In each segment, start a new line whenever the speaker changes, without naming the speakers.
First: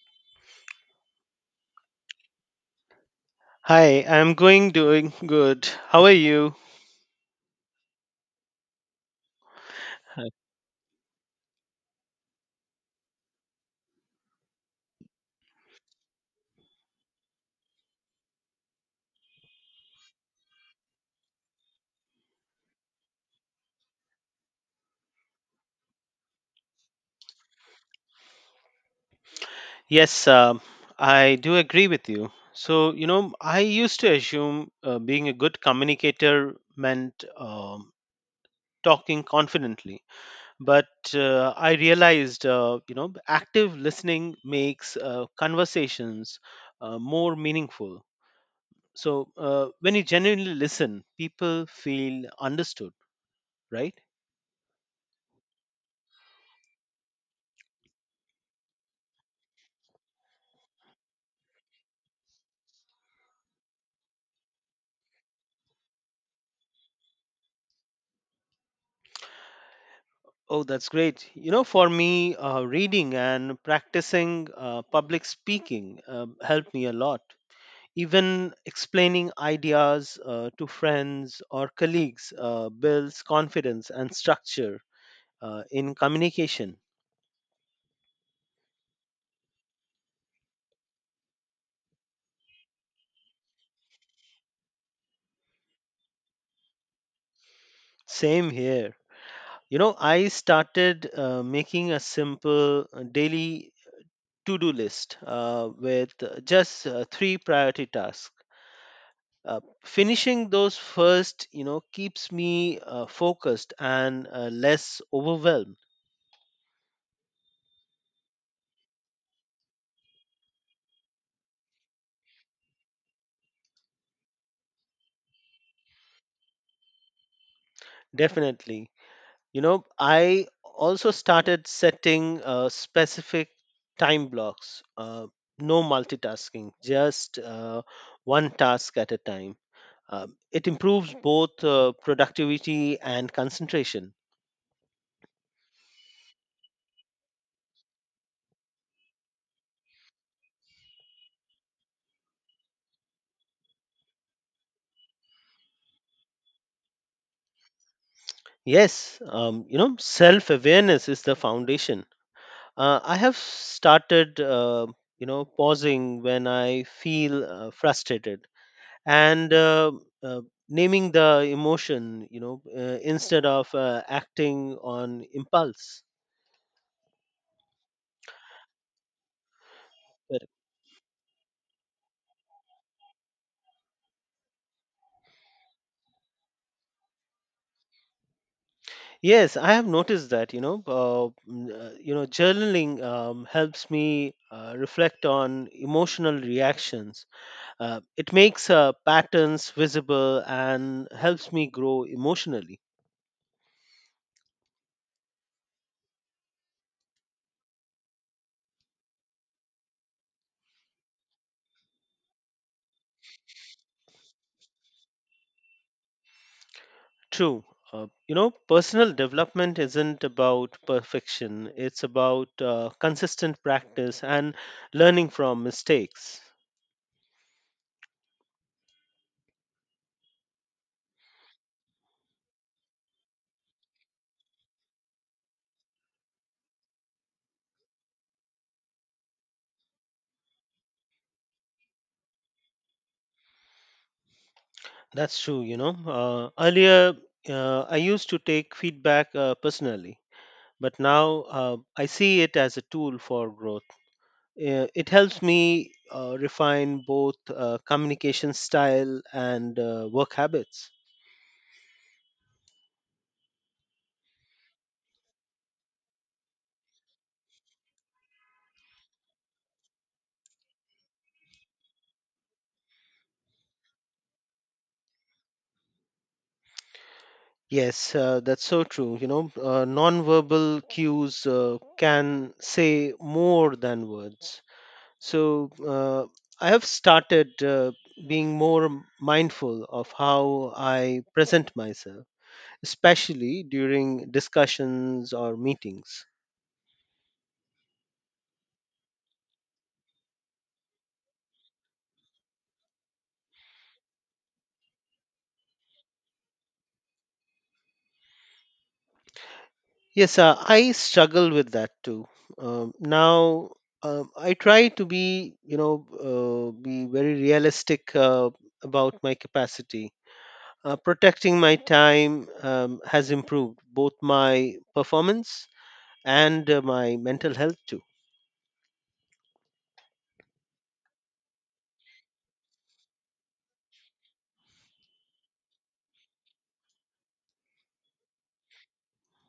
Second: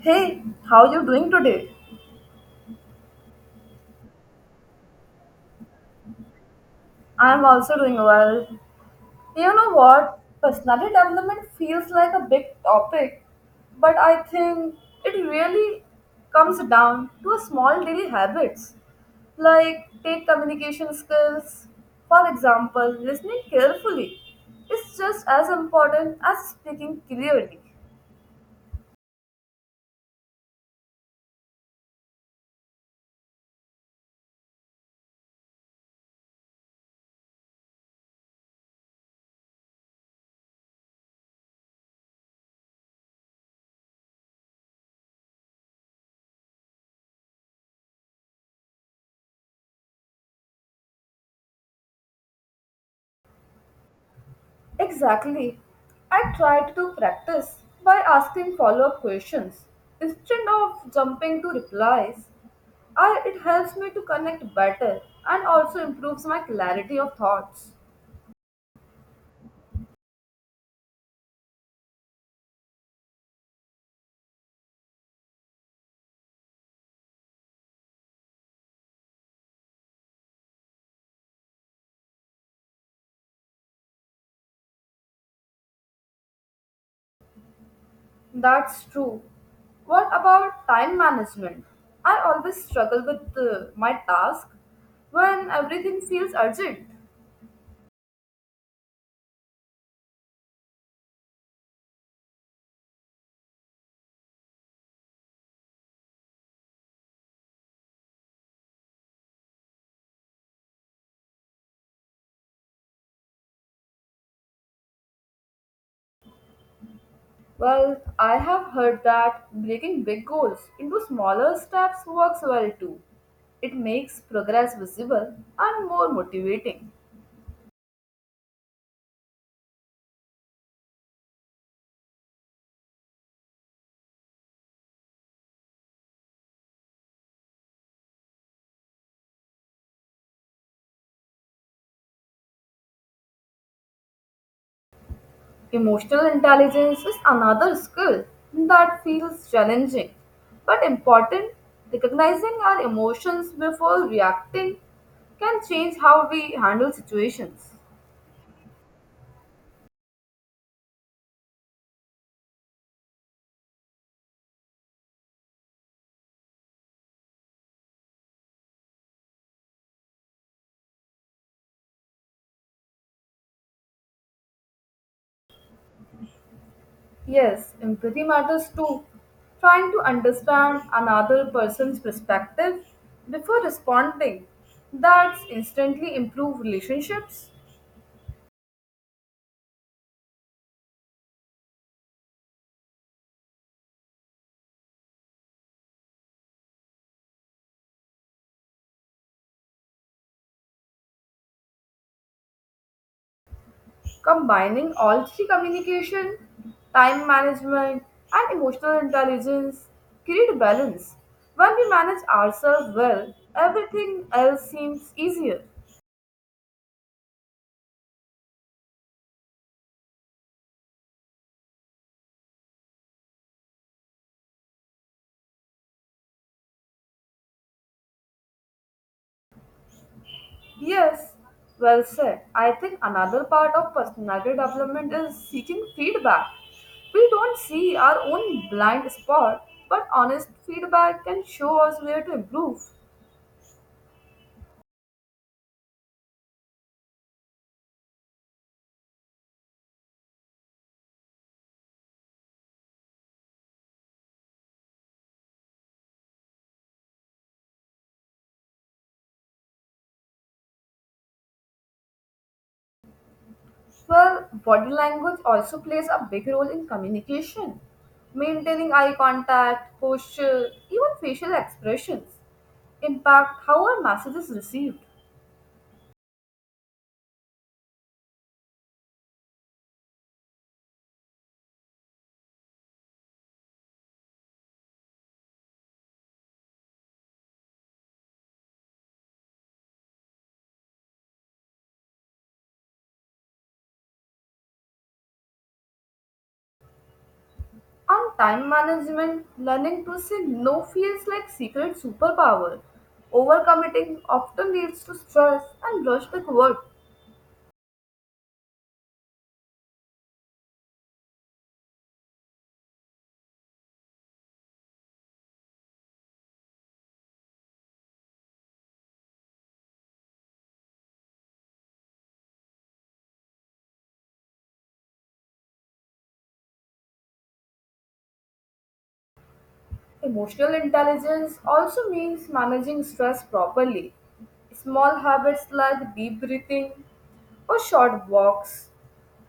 Hey, how you doing today?
Hi, I'm going doing good. How are you?
I'm also doing well. You know what? Personality development feels like a big topic, but I think it really comes down to a small daily habits. Like take communication skills. For example, listening carefully is just as important as speaking clearly.
Yes, I do agree with you. So, you know, I used to assume being a good communicator meant talking confidently, but I realized, you know, active listening makes conversations more meaningful. So, when you genuinely listen, people feel understood, right?
Exactly. I try to practice by asking follow up questions instead of jumping to replies. I, it helps me to connect better and also improves my clarity of thoughts.
Oh, that's great. You know, for me, reading and practicing public speaking helped me a lot. Even explaining ideas to friends or colleagues builds confidence and structure in communication.
That's true. What about time management? I always struggle with my task when everything feels urgent.
Same here. You know, I started making a simple daily to do list with just three priority tasks. Finishing those first, you know, keeps me focused and less overwhelmed.
Well, I have heard that breaking big goals into smaller steps works well too. It makes progress visible and more motivating.
Definitely, you know, I also started setting specific time blocks, no multitasking, just one task at a time. It improves both productivity and concentration.
Emotional intelligence is another skill that feels challenging but important. Recognizing our emotions before reacting can change how we handle situations.
Yes, you know, self awareness is the foundation. I have started, you know, pausing when I feel frustrated and uh, naming the emotion, you know, instead of acting on impulse.
Yes, empathy matters too. Trying to
Correct.
understand another person's perspective before responding. That's instantly improve relationships.
Yes, I have noticed that, you know, you know, journaling helps me reflect on emotional reactions. It makes patterns visible and helps me grow emotionally.
Combining all three communication, time management, and emotional intelligence create balance. When we manage ourselves well, everything else seems easier.
True. You know, personal development isn't about perfection, it's about consistent practice and learning from mistakes.
Yes, well said. I think another part of personality development is seeking feedback. We don't see our own blind spot, but honest feedback can show us where to improve.
That's true, you know. Earlier, I used to take feedback personally, but now I see it as a tool for growth. It helps me refine both communication style and work habits.
Well, body language also plays a big role in communication. Maintaining eye contact, posture, even facial expressions impact how our message is received.
Yes, that's so true. You know, non-verbal cues can say more than words. So I have started being more mindful of how I present myself, especially during discussions or meetings.
On time management, learning to say no feels like secret superpower. Overcommitting often leads to stress and rush to work.
Yes, I struggle with that too. Now I try to be, you know, be very realistic about my capacity. Protecting my time has improved both my performance and my mental health too.
Emotional intelligence also means managing stress properly. Small habits like deep breathing or short walks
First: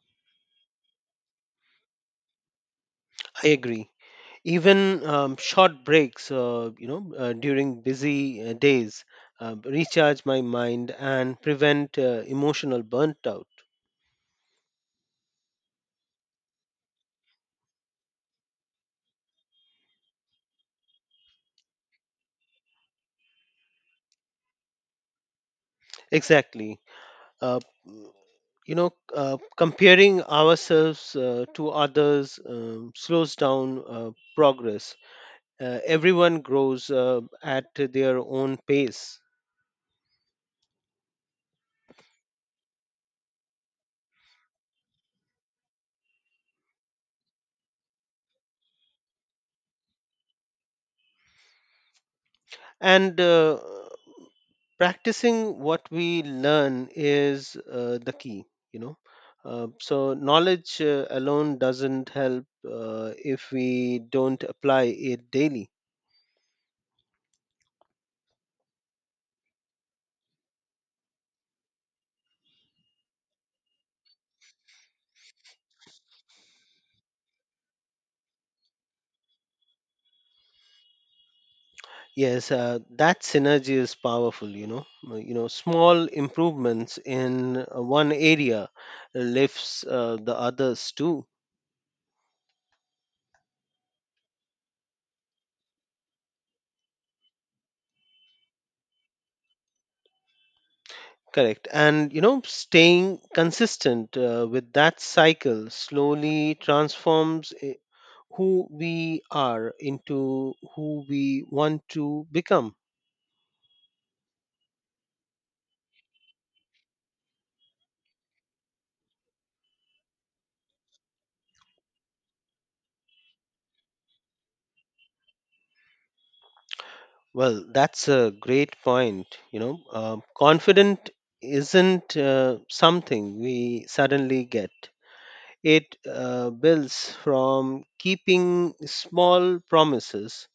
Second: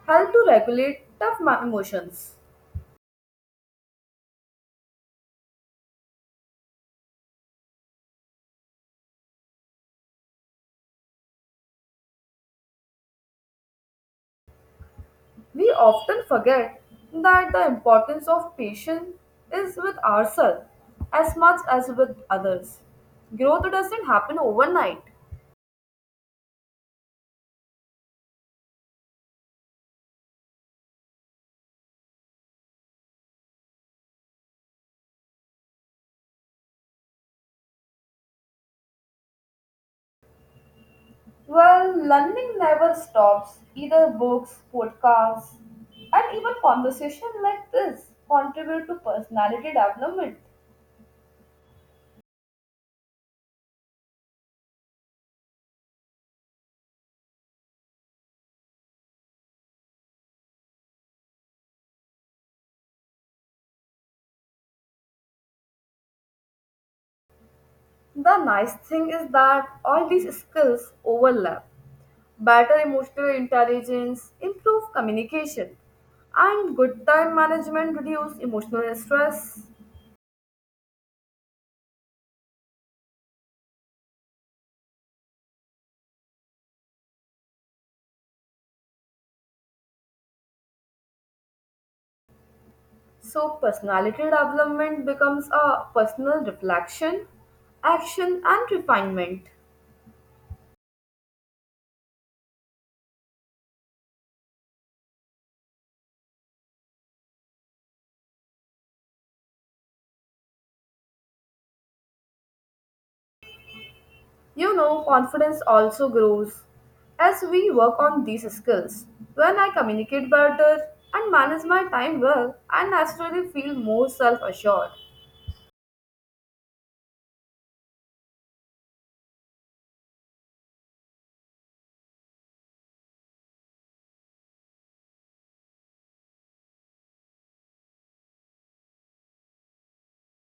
help to regulate emotions.
I agree. Even short breaks, you know, during busy days, recharge my mind and prevent emotional burnt out.
We often forget that the importance of patience is with ourselves as much as with others. Growth doesn't happen overnight.
Exactly. Uh, mm, you know, comparing ourselves to others slows down progress. Everyone grows at their own pace.
Well, learning never stops. Either books, podcasts, and even conversation like this contribute to personality development.
And practicing what we learn is the key, you know. So knowledge alone doesn't help if we don't apply it daily.
The nice thing is that all these skills overlap. Better emotional intelligence, improve communication, and good time management reduce emotional stress.
Yes, that synergy is powerful, you know. You know, small improvements in one area lifts the others too.
So, personality development becomes a personal reflection, action, and refinement.
Correct. And, you know, staying consistent with that cycle slowly transforms who we are into who we want to become.
You know, confidence also grows as we work on these skills. When I communicate better and manage my time well, I naturally feel more self assured.
Well, that's a great point. You know, confident isn't something we suddenly get, it builds from keeping small promises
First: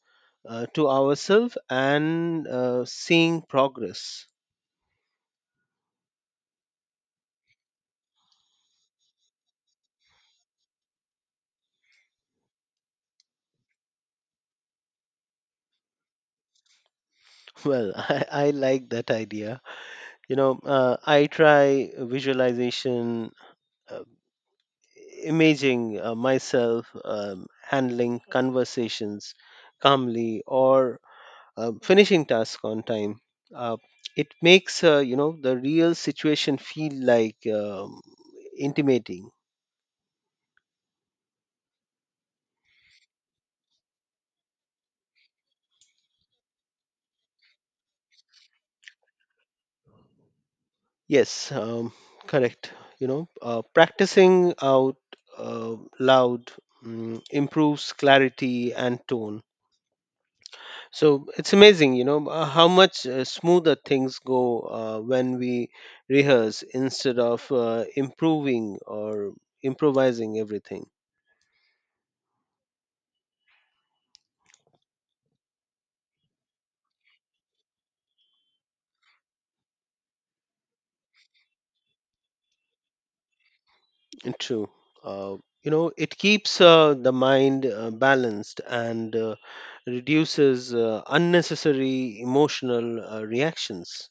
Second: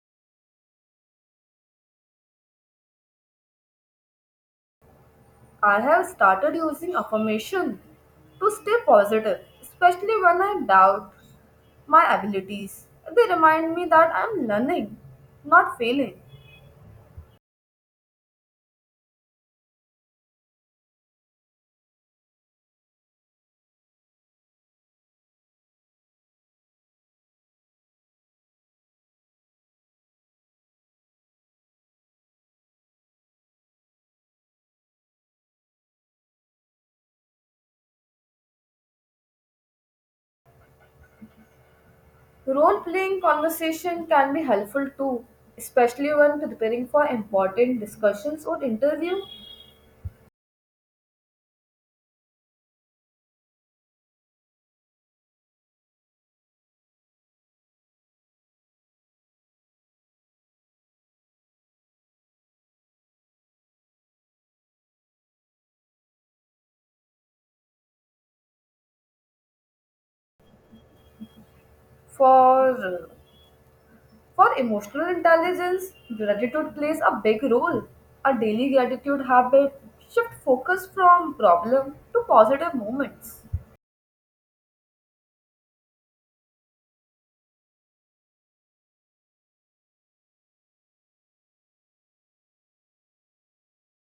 to ourselves and seeing progress.
I have started using affirmation to stay positive, especially when I doubt my abilities. They remind me that I'm learning, not failing.
Well, I like that idea. You know, I try visualization, uh, imaging myself handling conversations calmly or finishing tasks on time. Uh, it makes, you know, the real situation feel like intimating.
Role playing conversation can be helpful too, especially when preparing for important discussions or interview.
Yes, correct. You know, practicing out loud improves clarity and tone. So it's amazing, you know, how much smoother things go when we rehearse instead of improving or improvising everything.
For for emotional intelligence, gratitude plays a big role. A daily gratitude habit shift focus from problem to positive moments.
True. Uh, you know, it keeps the mind balanced and reduces unnecessary emotional reactions.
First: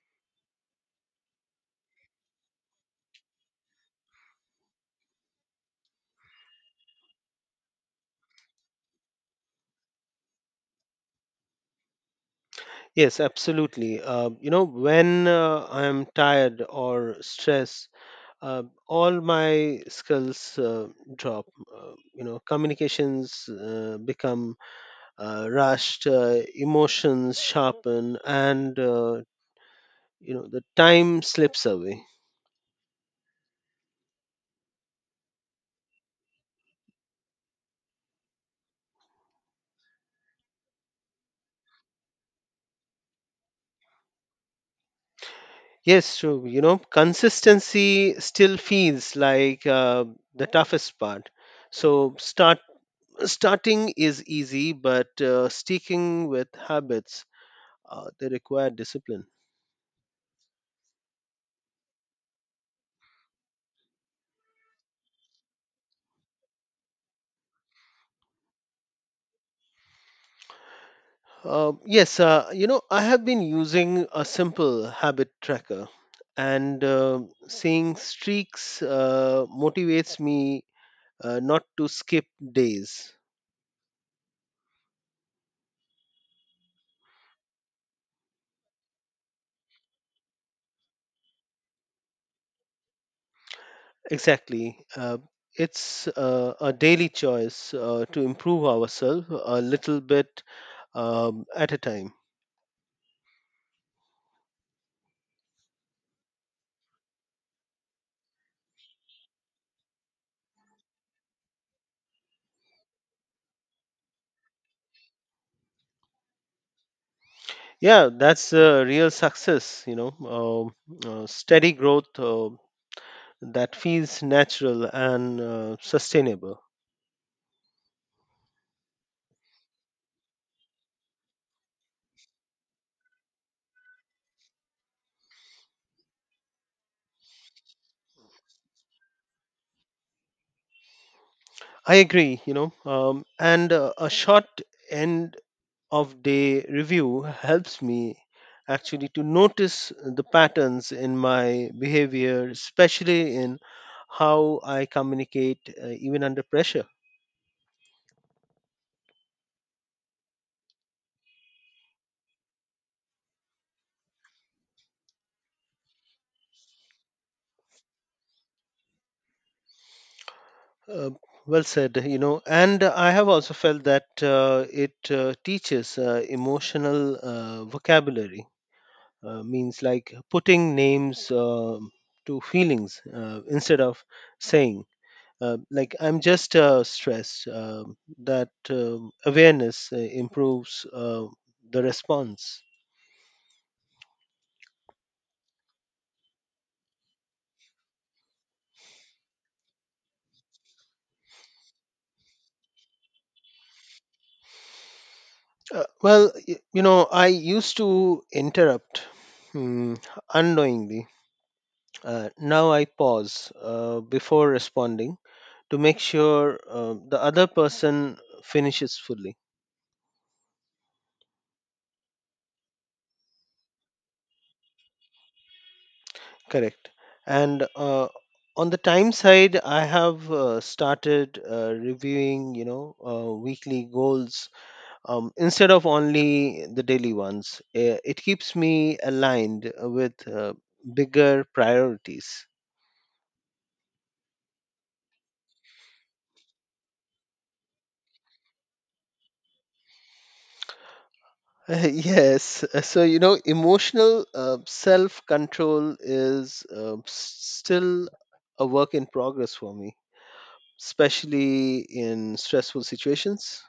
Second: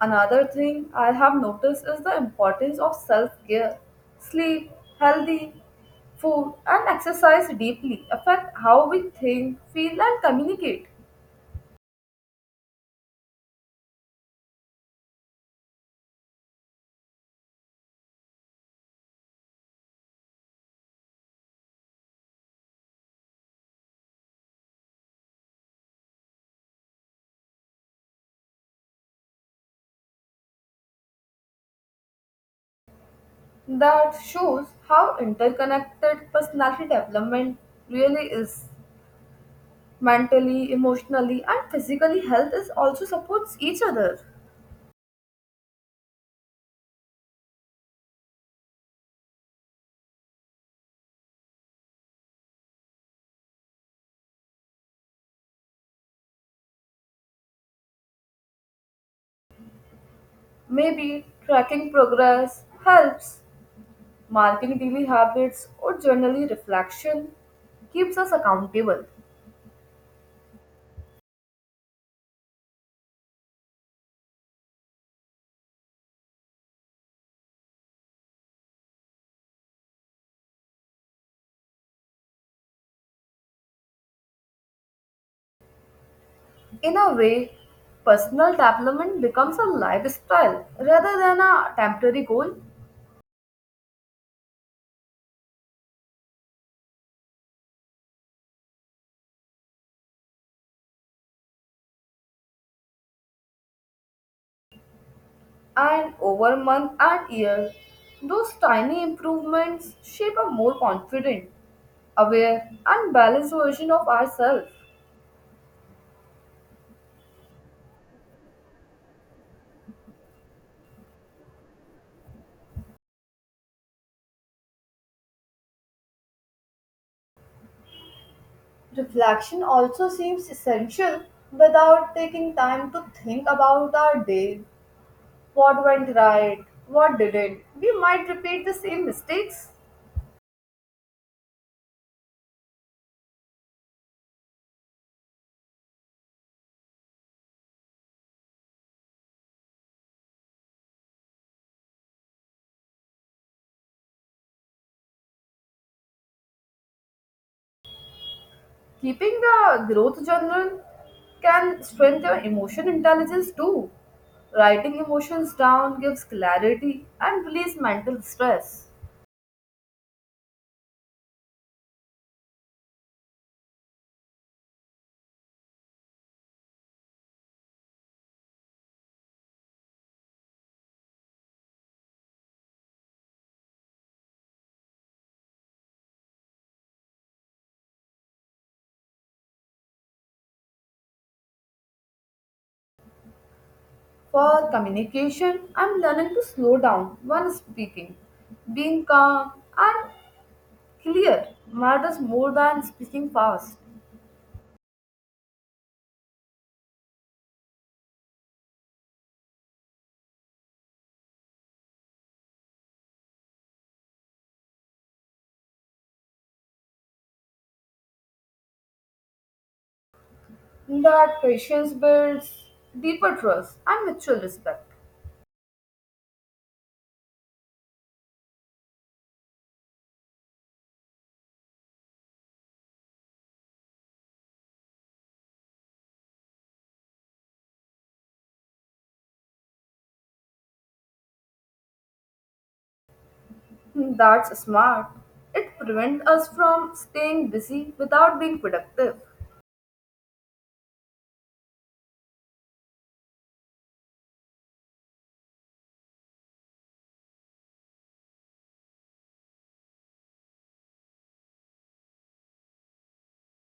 Another thing I have noticed is the importance of self care. Sleep, healthy food, and exercise deeply affect how we think, feel, and communicate.
Yes, absolutely. You know, when I'm tired or stressed, all my skills drop. You know, communications become rushed, emotions sharpen and you know, the time slips away.
That shows how interconnected personality development really is. Mentally, emotionally, and physically, health is also supports each other.
Yes, true. You know, consistency still feels like the toughest part. So starting is easy, but sticking with habits they require discipline.
Maybe tracking progress helps, marking daily habits, or journaling reflection keeps us accountable.
Yes, you know, I have been using a simple habit tracker, and seeing streaks motivates me not to skip days.
In a way, personal development becomes a lifestyle rather than a temporary goal,
Exactly. It's a daily choice to improve ourselves a little bit at a time.
and over month and year, those tiny improvements shape a more confident, aware, and balanced version of ourselves.
Yeah, that's real success, you know, um steady growth that feels natural and sustainable.
Reflection also seems essential without taking time to think about our day. What went right? What didn't? We might repeat the same mistakes.
I agree, you know, and a short end of day review helps me actually to notice the patterns in my behavior, especially in how I communicate even under pressure.
Keeping the growth journal can strengthen emotion intelligence too. Writing emotions down gives clarity and release mental stress.
Uh, well said, you know, and I have also felt that it teaches emotional vocabulary, means like putting names to feelings instead of saying like I'm just stressed. That awareness improves the response.
For communication, I'm learning to slow down when speaking. Being calm and clear matters more than speaking fast.
Well, you know, I used to interrupt hmm, unknowingly. Now I pause before responding to make sure the other person finishes fully.
That patience builds deeper trust and mutual respect.
Correct. And on the time side, I have started reviewing, you know, weekly goals instead of only the daily ones. It keeps me aligned with bigger priorities.
That's smart. It prevents us from staying busy without being productive.
Yes, so you know, emotional self control is still a work in progress for me, especially in stressful situations.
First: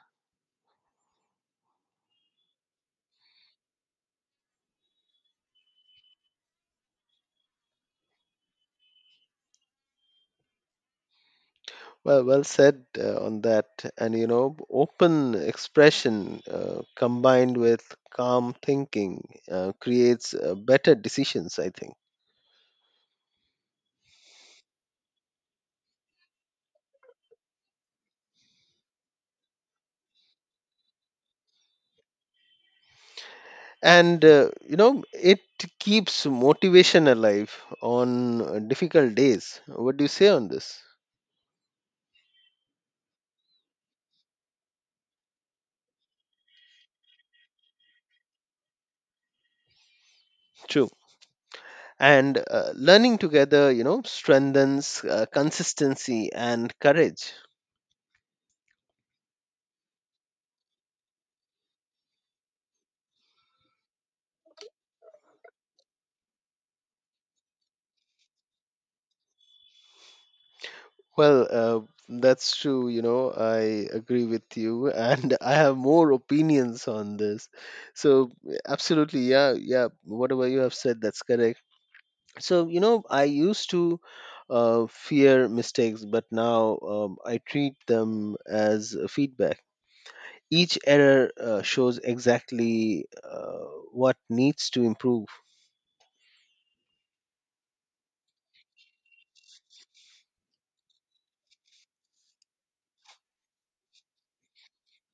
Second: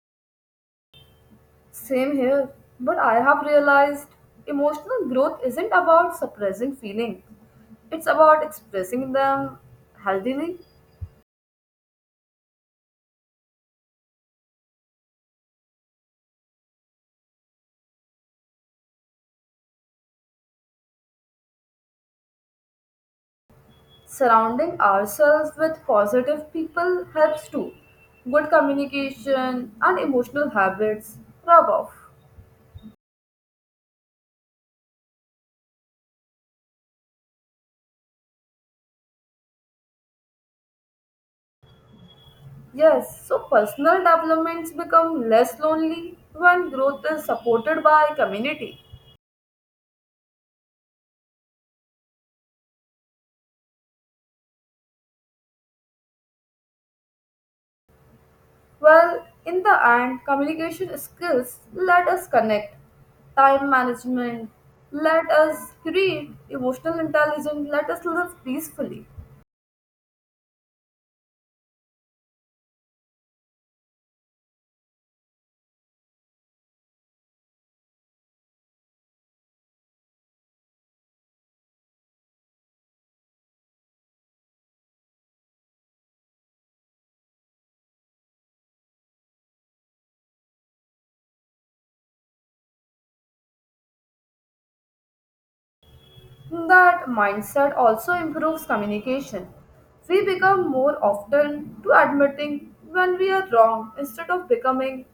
Same here, but I have realized emotional growth isn't about suppressing feelings. It's about expressing them healthily.
Well said on that. And you know, open expression combined with calm thinking creates better decisions, I think.
Surrounding ourselves with positive people helps too. Good communication and emotional habits rub off.
And you know, it keeps motivation alive on difficult days. What do you say on this?
Yes, so personal developments become less lonely when growth is supported by community.
True. And learning together, you know, strengthens consistency and courage.
Well, in the end, communication skills let us connect, time management, let us create emotional intelligence, let us live peacefully.
Well, that's true, you know. I agree with you and I have more opinions on this. So absolutely, yeah, yeah, whatever you have said, that's correct. So, you know, I used to fear mistakes but now I treat them as feedback. Each error shows exactly what needs to improve.
That mindset also improves communication. We become more often to admitting when we are wrong instead of becoming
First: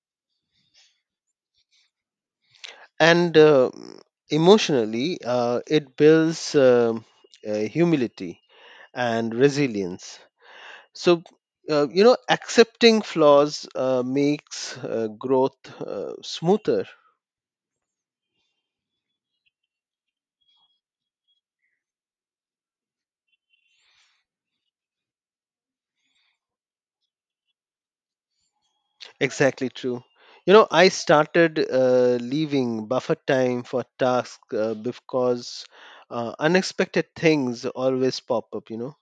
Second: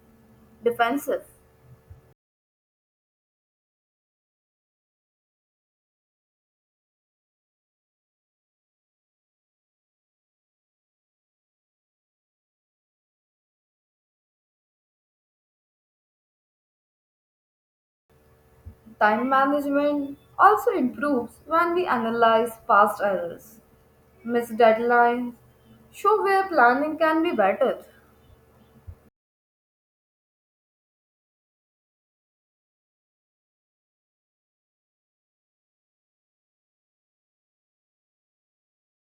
defensive.
And emotionally it builds humility and resilience. So you know, accepting flaws makes growth smoother.
Time management also improves when we analyze past errors, missed deadlines, show where planning can be better.
Exactly true. You know, I started leaving buffer time for tasks because unexpected things always pop up, you know.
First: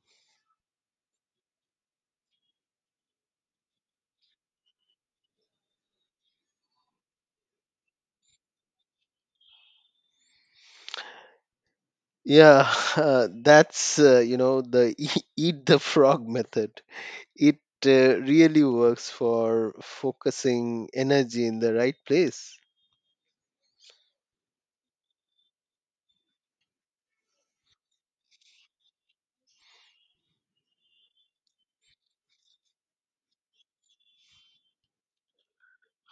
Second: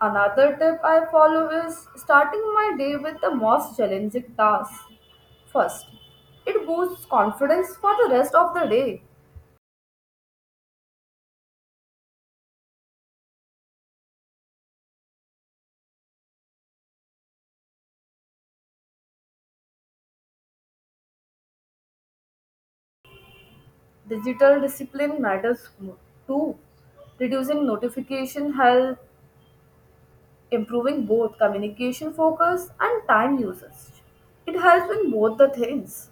Another tip I follow is starting my day with the most challenging task first. It boosts confidence for the rest of the day.
Yeah, that's, you know, the eat the frog method. It really works for focusing energy in the right place.
Digital discipline matters too. Reducing notification help, improving both communication focus and time usage. It helps in both the things,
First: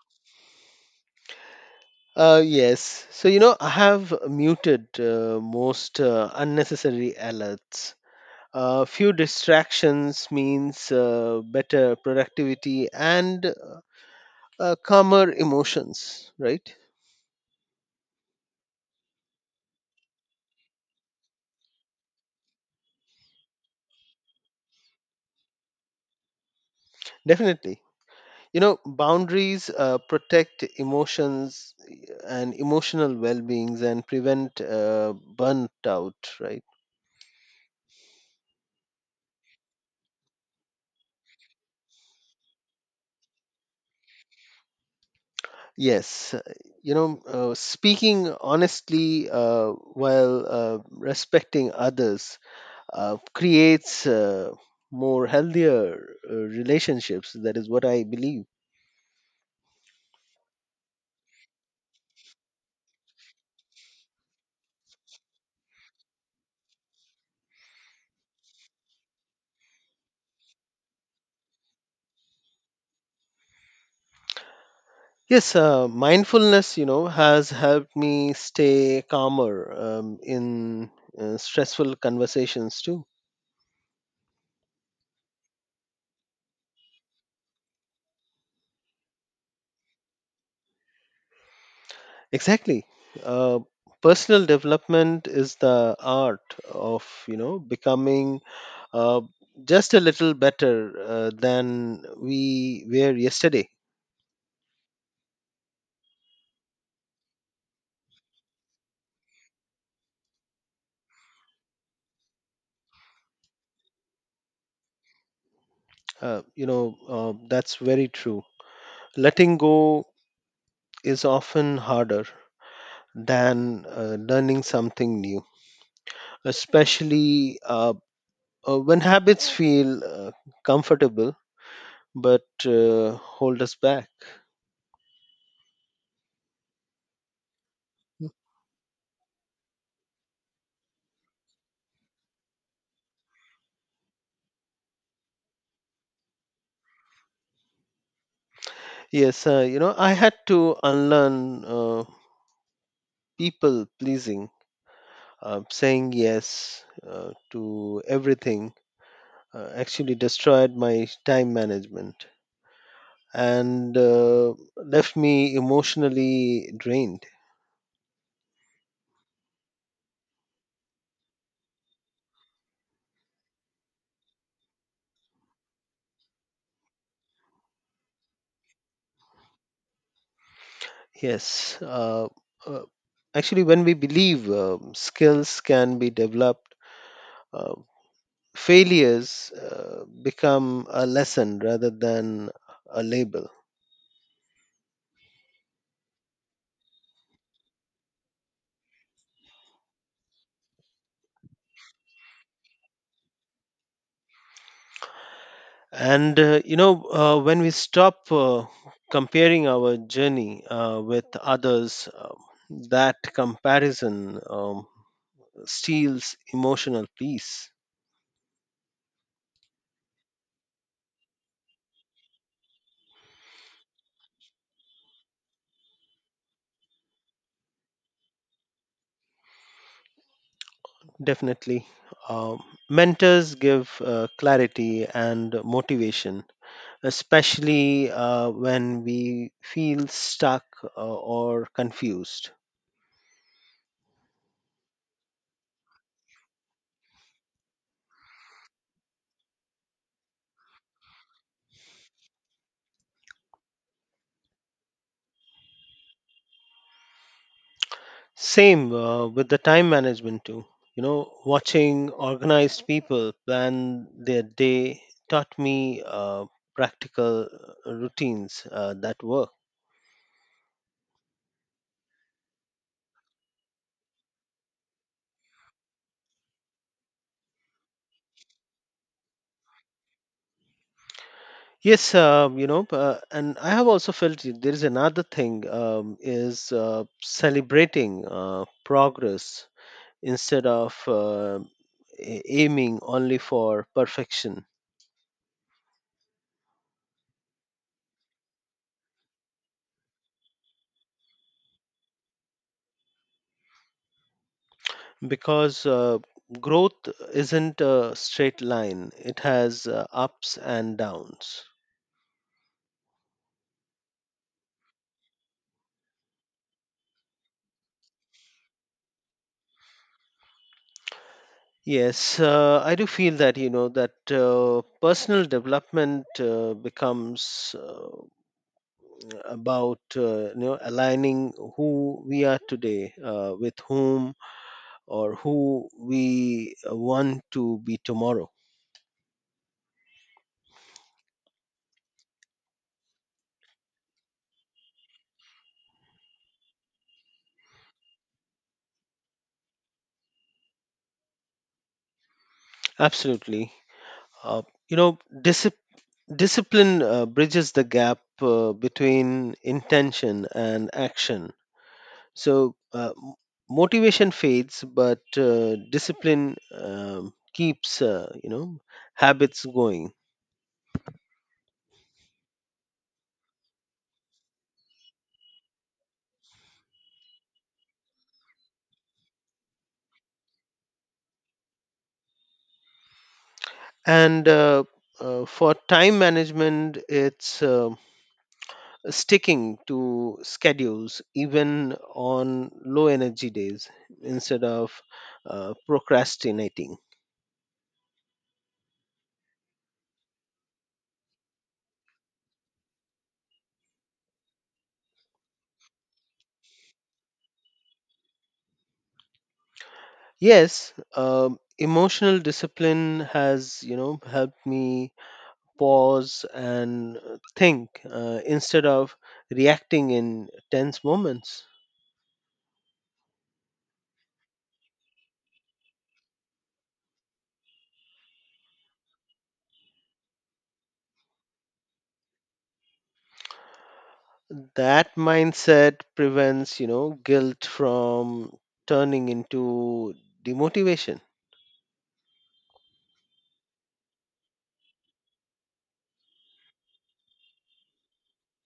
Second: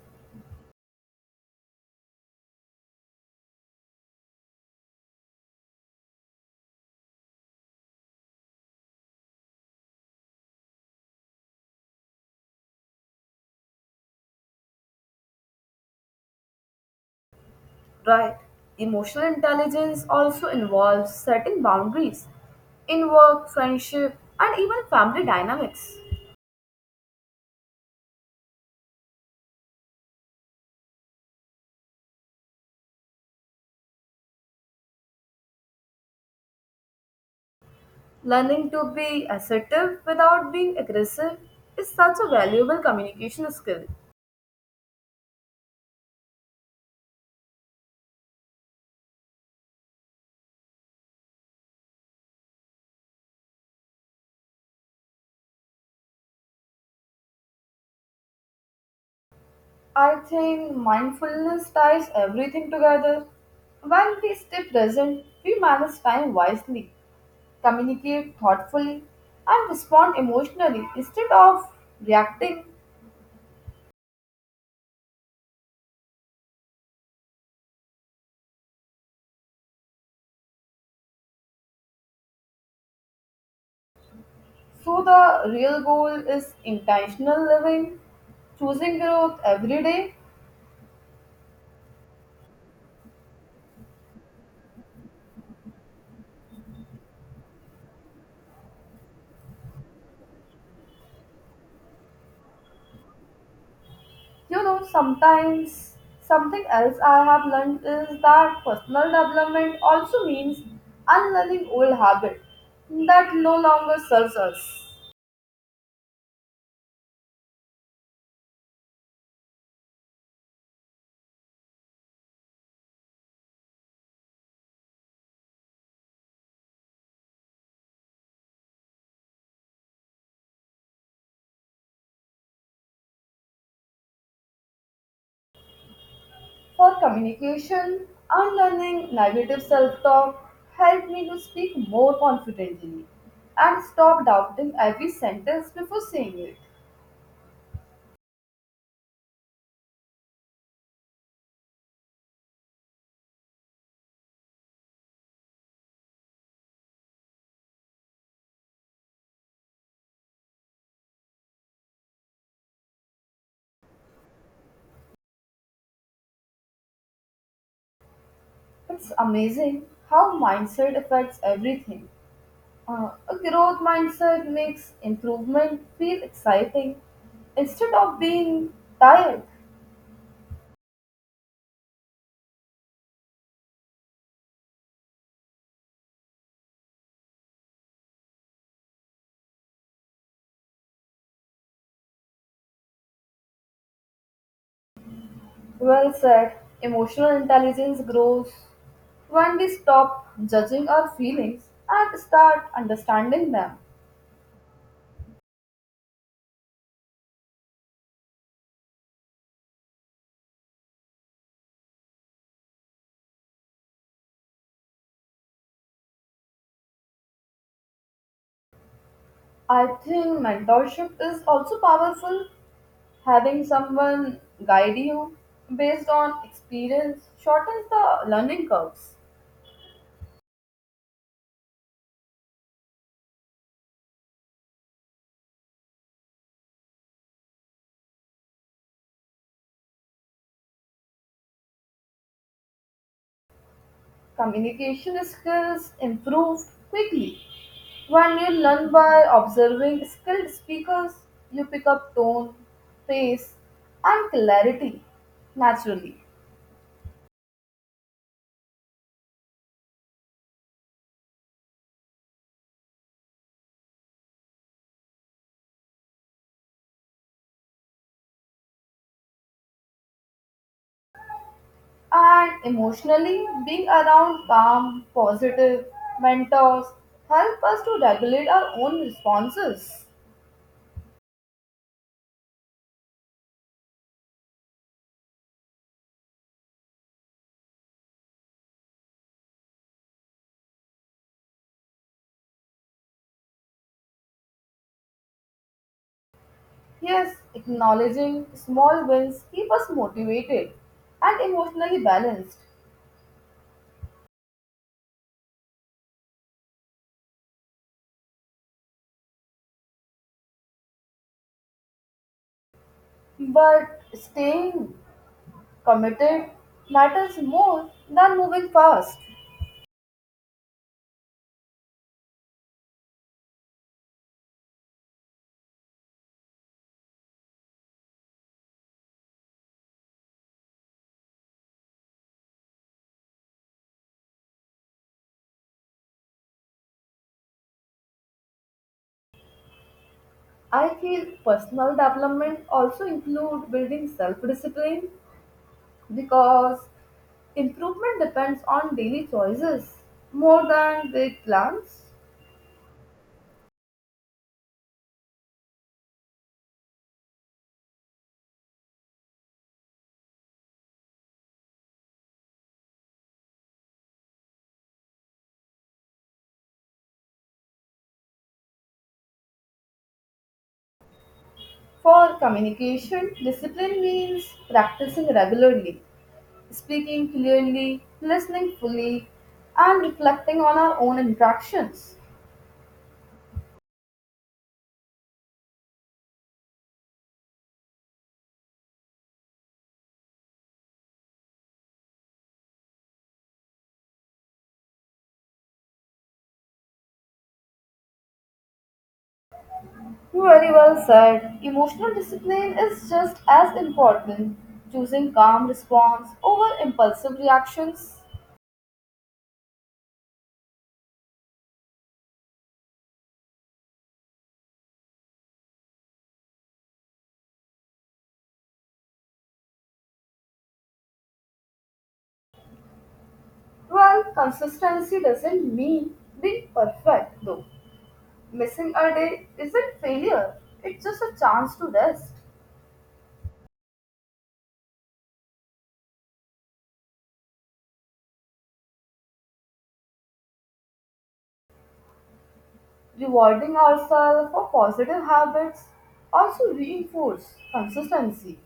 Yes. So, you know, I have muted most unnecessary alerts. Few distractions means better productivity and calmer emotions, right?
right? Emotional intelligence also involves setting boundaries in work, friendship, and even family dynamics.
Definitely, you know, boundaries protect emotions and emotional well-beings and prevent burnt out, right?
Learning to be assertive without being aggressive is such a valuable communication skill.
Yes, you know, speaking honestly while respecting others creates more healthier relationships. That is what I believe.
I think mindfulness ties everything together. When we stay present, we manage time wisely, communicate thoughtfully, and respond emotionally instead of reacting.
Yes, mindfulness, you know, has helped me stay calmer in stressful conversations too.
So, the real goal is intentional living, choosing growth every day.
Exactly. Uh, personal development is the art of, you know, becoming uh, just a little better than we were yesterday.
You know, sometimes something else I have learned is that personal development also means unlearning old habits that no longer serves us.
You know, that's very true. Letting go is often harder than learning something new, especially when habits feel comfortable but hold us back.
For communication, unlearning negative self-talk helped me to speak more confidently and stop doubting every sentence before saying it.
Yes, you know, I had to unlearn people pleasing, saying yes to everything. Actually, destroyed my time management and left me emotionally drained.
It's amazing how mindset affects everything. A growth mindset makes improvement feel exciting instead of being tired.
Yes, uh, actually, when we believe skills can be developed. Uh, failures become a lesson rather than a label.
Well said. Emotional intelligence grows when we stop judging our feelings and start understanding them.
And you know, when we stop comparing our journey with others, that comparison steals emotional peace.
I think mentorship is also powerful. Having someone guide you based on experience shortens the learning curves.
Definitely. Um, mentors give clarity and motivation, especially when we feel stuck or confused.
Communication skills improved quickly. When you learn by observing skilled speakers, you pick up tone, pace, and clarity naturally.
Same with the time management too. You know, watching organized people plan their day taught me practical routines that work.
And emotionally, being around calm, positive mentors help us to regulate our own responses.
Yes, you know, and I have also felt there is another thing is celebrating progress instead of aiming only for perfection.
Yes, acknowledging small wins keep us motivated and emotionally balanced.
Because growth isn't a straight line, it has ups and downs.
But staying committed matters more than moving fast.
Yes, I do feel that, you know, that personal development becomes about you know, aligning who we are today with whom or who we want to be tomorrow.
I feel personal development also include building self-discipline because improvement depends on daily choices more than big plans.
Absolutely. uh, you know, discipline discipline bridges the gap between intention and action. So motivation fades, but discipline keeps you know, habits going.
For communication, discipline means practicing regularly, speaking clearly, listening fully, and reflecting on our own interactions.
And for time management, it's sticking to schedules even on low energy days instead of procrastinating.
You Very well said. Emotional discipline is just as important. Choosing calm response over impulsive reactions.
Yes, emotional discipline has, you know, helped me pause and think instead of reacting in tense moments.
Well, consistency doesn't mean being perfect, though. Missing a day isn't failure, it's just a chance to rest.
That mindset prevents, you know, guilt from turning into demotivation.
Rewarding ourselves for positive habits also reinforce consistency.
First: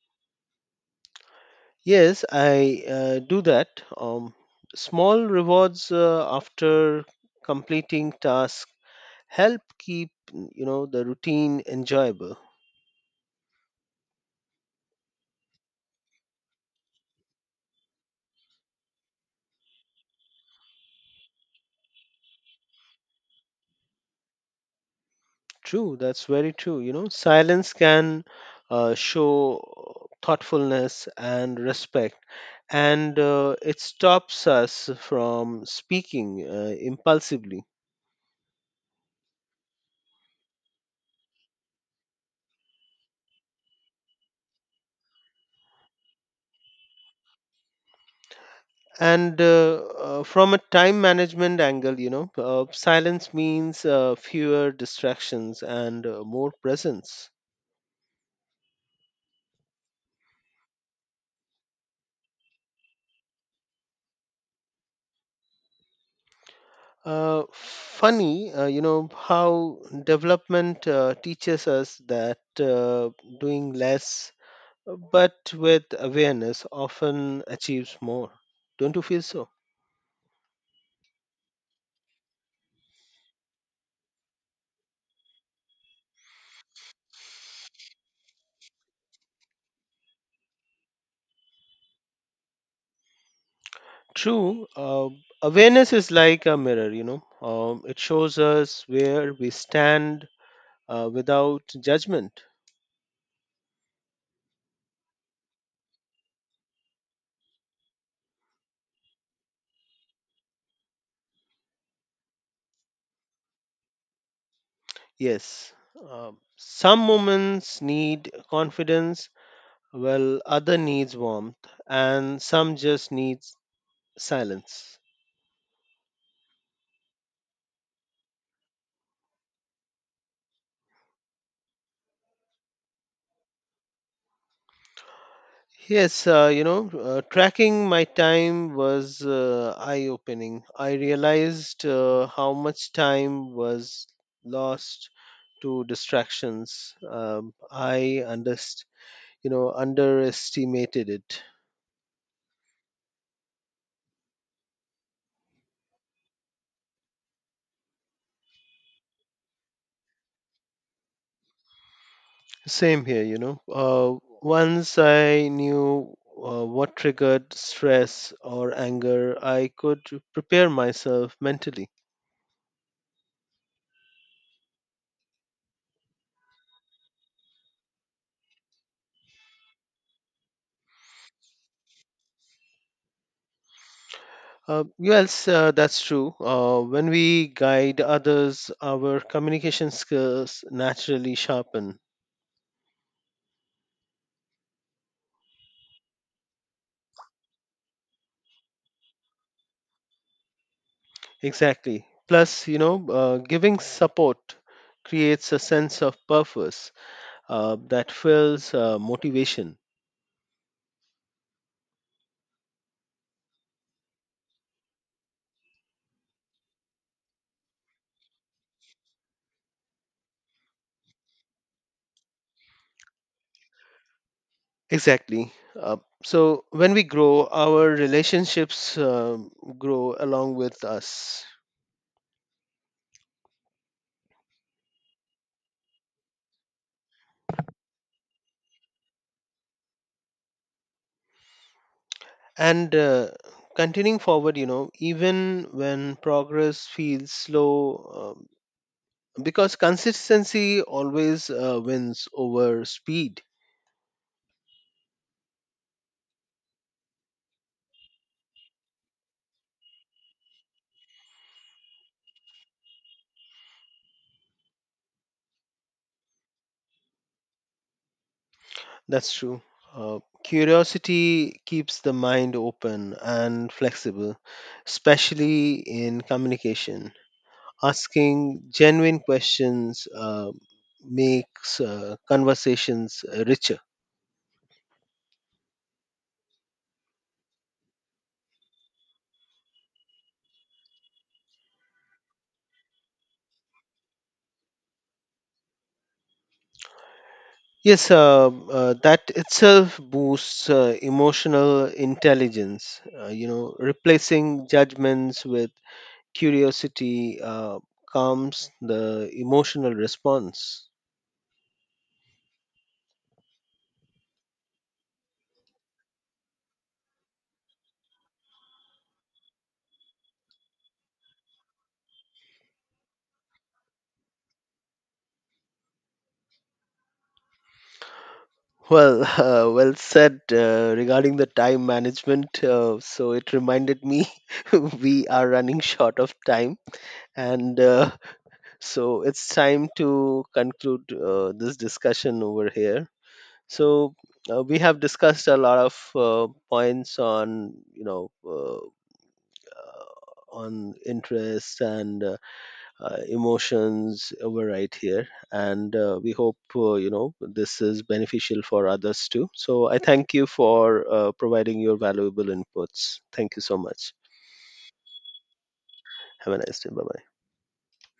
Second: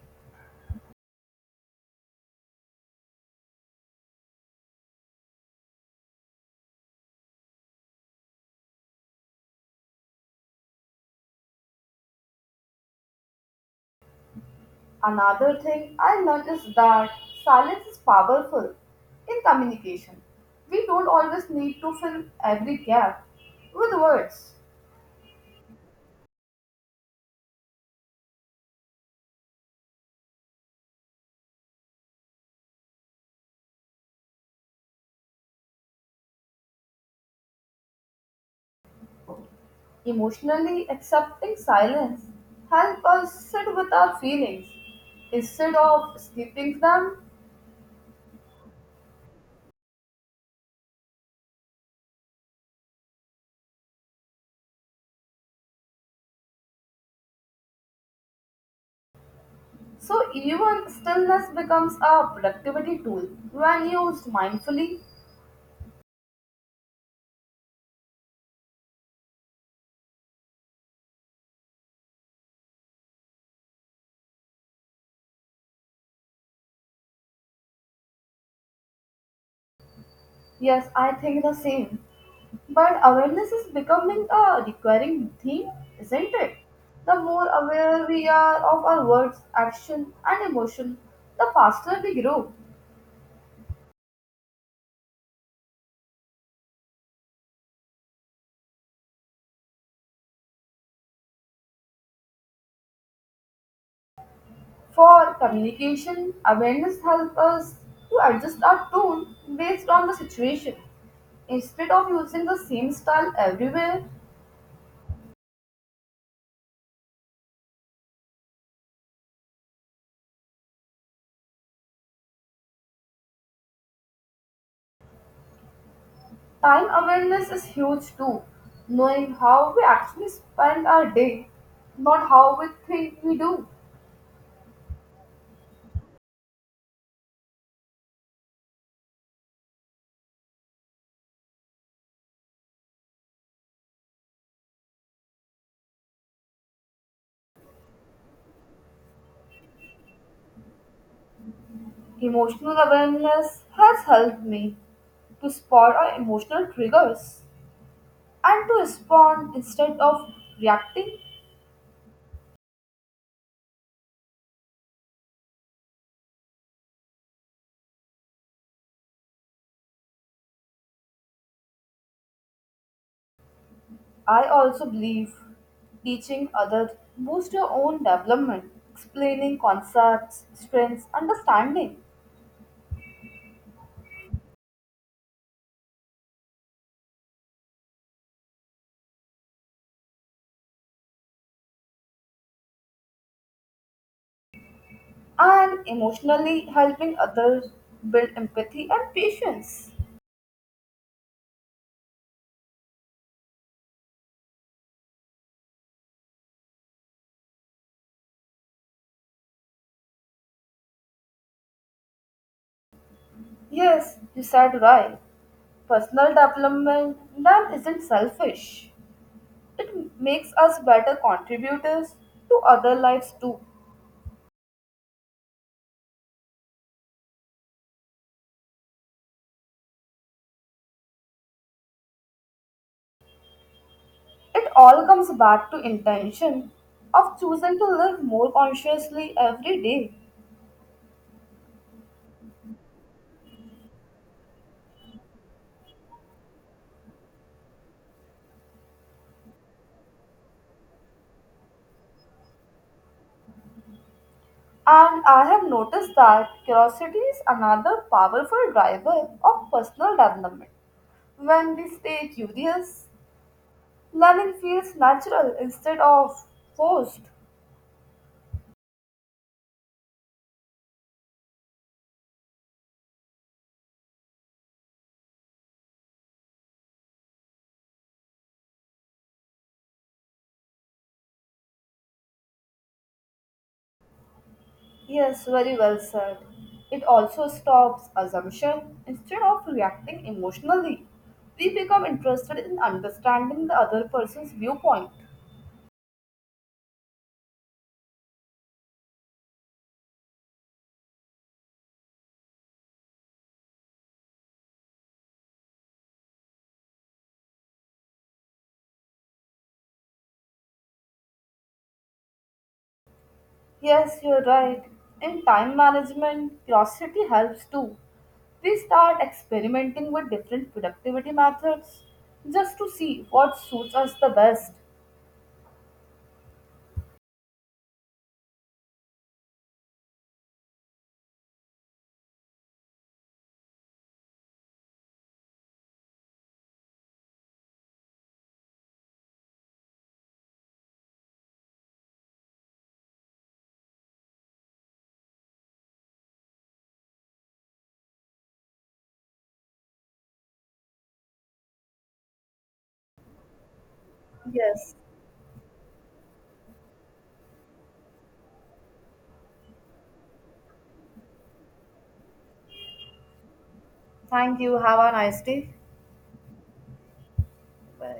Yes, I do that. um, Small rewards after completing tasks help keep, you know, the routine enjoyable.
Another thing I learned is that silence is powerful in communication. We don't always need to fill every gap with words.
That's very true. You know, silence can show thoughtfulness and respect, and it stops us from speaking impulsively.
Emotionally accepting silence helps us sit with our feelings instead of escaping them.
And from a time management angle, you know, silence means fewer distractions and more presence.
So even stillness becomes a productivity tool when used mindfully.
Funny, you know, how development teaches us that doing less but with awareness often achieves more. Don't you feel so?
Yes, I think the same. But awareness is becoming a recurring theme, isn't it? The more aware we are of our words, action, and emotion, the faster we grow.
True. Awareness is like a mirror, you know. It shows us where we stand without judgment.
For communication, awareness helps us to adjust our tone based on the situation. Instead of using the same style everywhere,
Yes, some moments need confidence while other needs warmth, and some just needs silence.
time awareness is huge too. Knowing how we actually spend our day, not how we think we do.
Yes, you know, tracking my time was eye opening. I realized how much time was lost to distractions. You know, underestimated it.
Emotional awareness has helped me to spot our emotional triggers and to respond instead of reacting.
Same here, you know. Once I knew what triggered stress or anger, I could prepare myself mentally.
I also believe teaching others boosts your own development, explaining concepts, strengths, understanding,
Yes, that's true. When we guide others, our communication skills naturally sharpen.
and emotionally helping others build empathy and patience.
Exactly. Plus, you know, giving support creates a sense of purpose that fills motivation.
Yes, you said right. Personal development then isn't selfish. It makes us better contributors to other lives too.
Exactly. Uh, so when we grow, our relationships grow along with us.
It all comes back to intention of choosing to live more consciously every day.
And continuing forward, you know, even when progress feels slow, because consistency always wins over speed.
And I have noticed that curiosity is another powerful driver of personal development. When we stay curious, learning feels natural instead of forced.
That's true. uh, Curiosity keeps the mind open and flexible, especially in communication. Asking genuine questions makes conversations richer.
Yes, very well said. It also stops assumption. Instead of reacting emotionally, we become interested in understanding the other person's viewpoint.
Yes, that itself boosts emotional intelligence, you know, replacing judgments with curiosity. Calms the emotional response.
Yes, you're right. In time management, curiosity helps too. We start experimenting with different productivity methods just to see what suits us the best.
Well, well said regarding the time management. So it reminded me we are running short of time, and so it's time to conclude this discussion over here. So we have discussed a lot of points on, you know, on interest and emotions were right
Yes,
here, and we hope you know, this is beneficial for others too. So I thank you for providing your valuable inputs. Thank you so much.
thank you. Have a nice day.
Have a nice day. Bye bye.
Bye.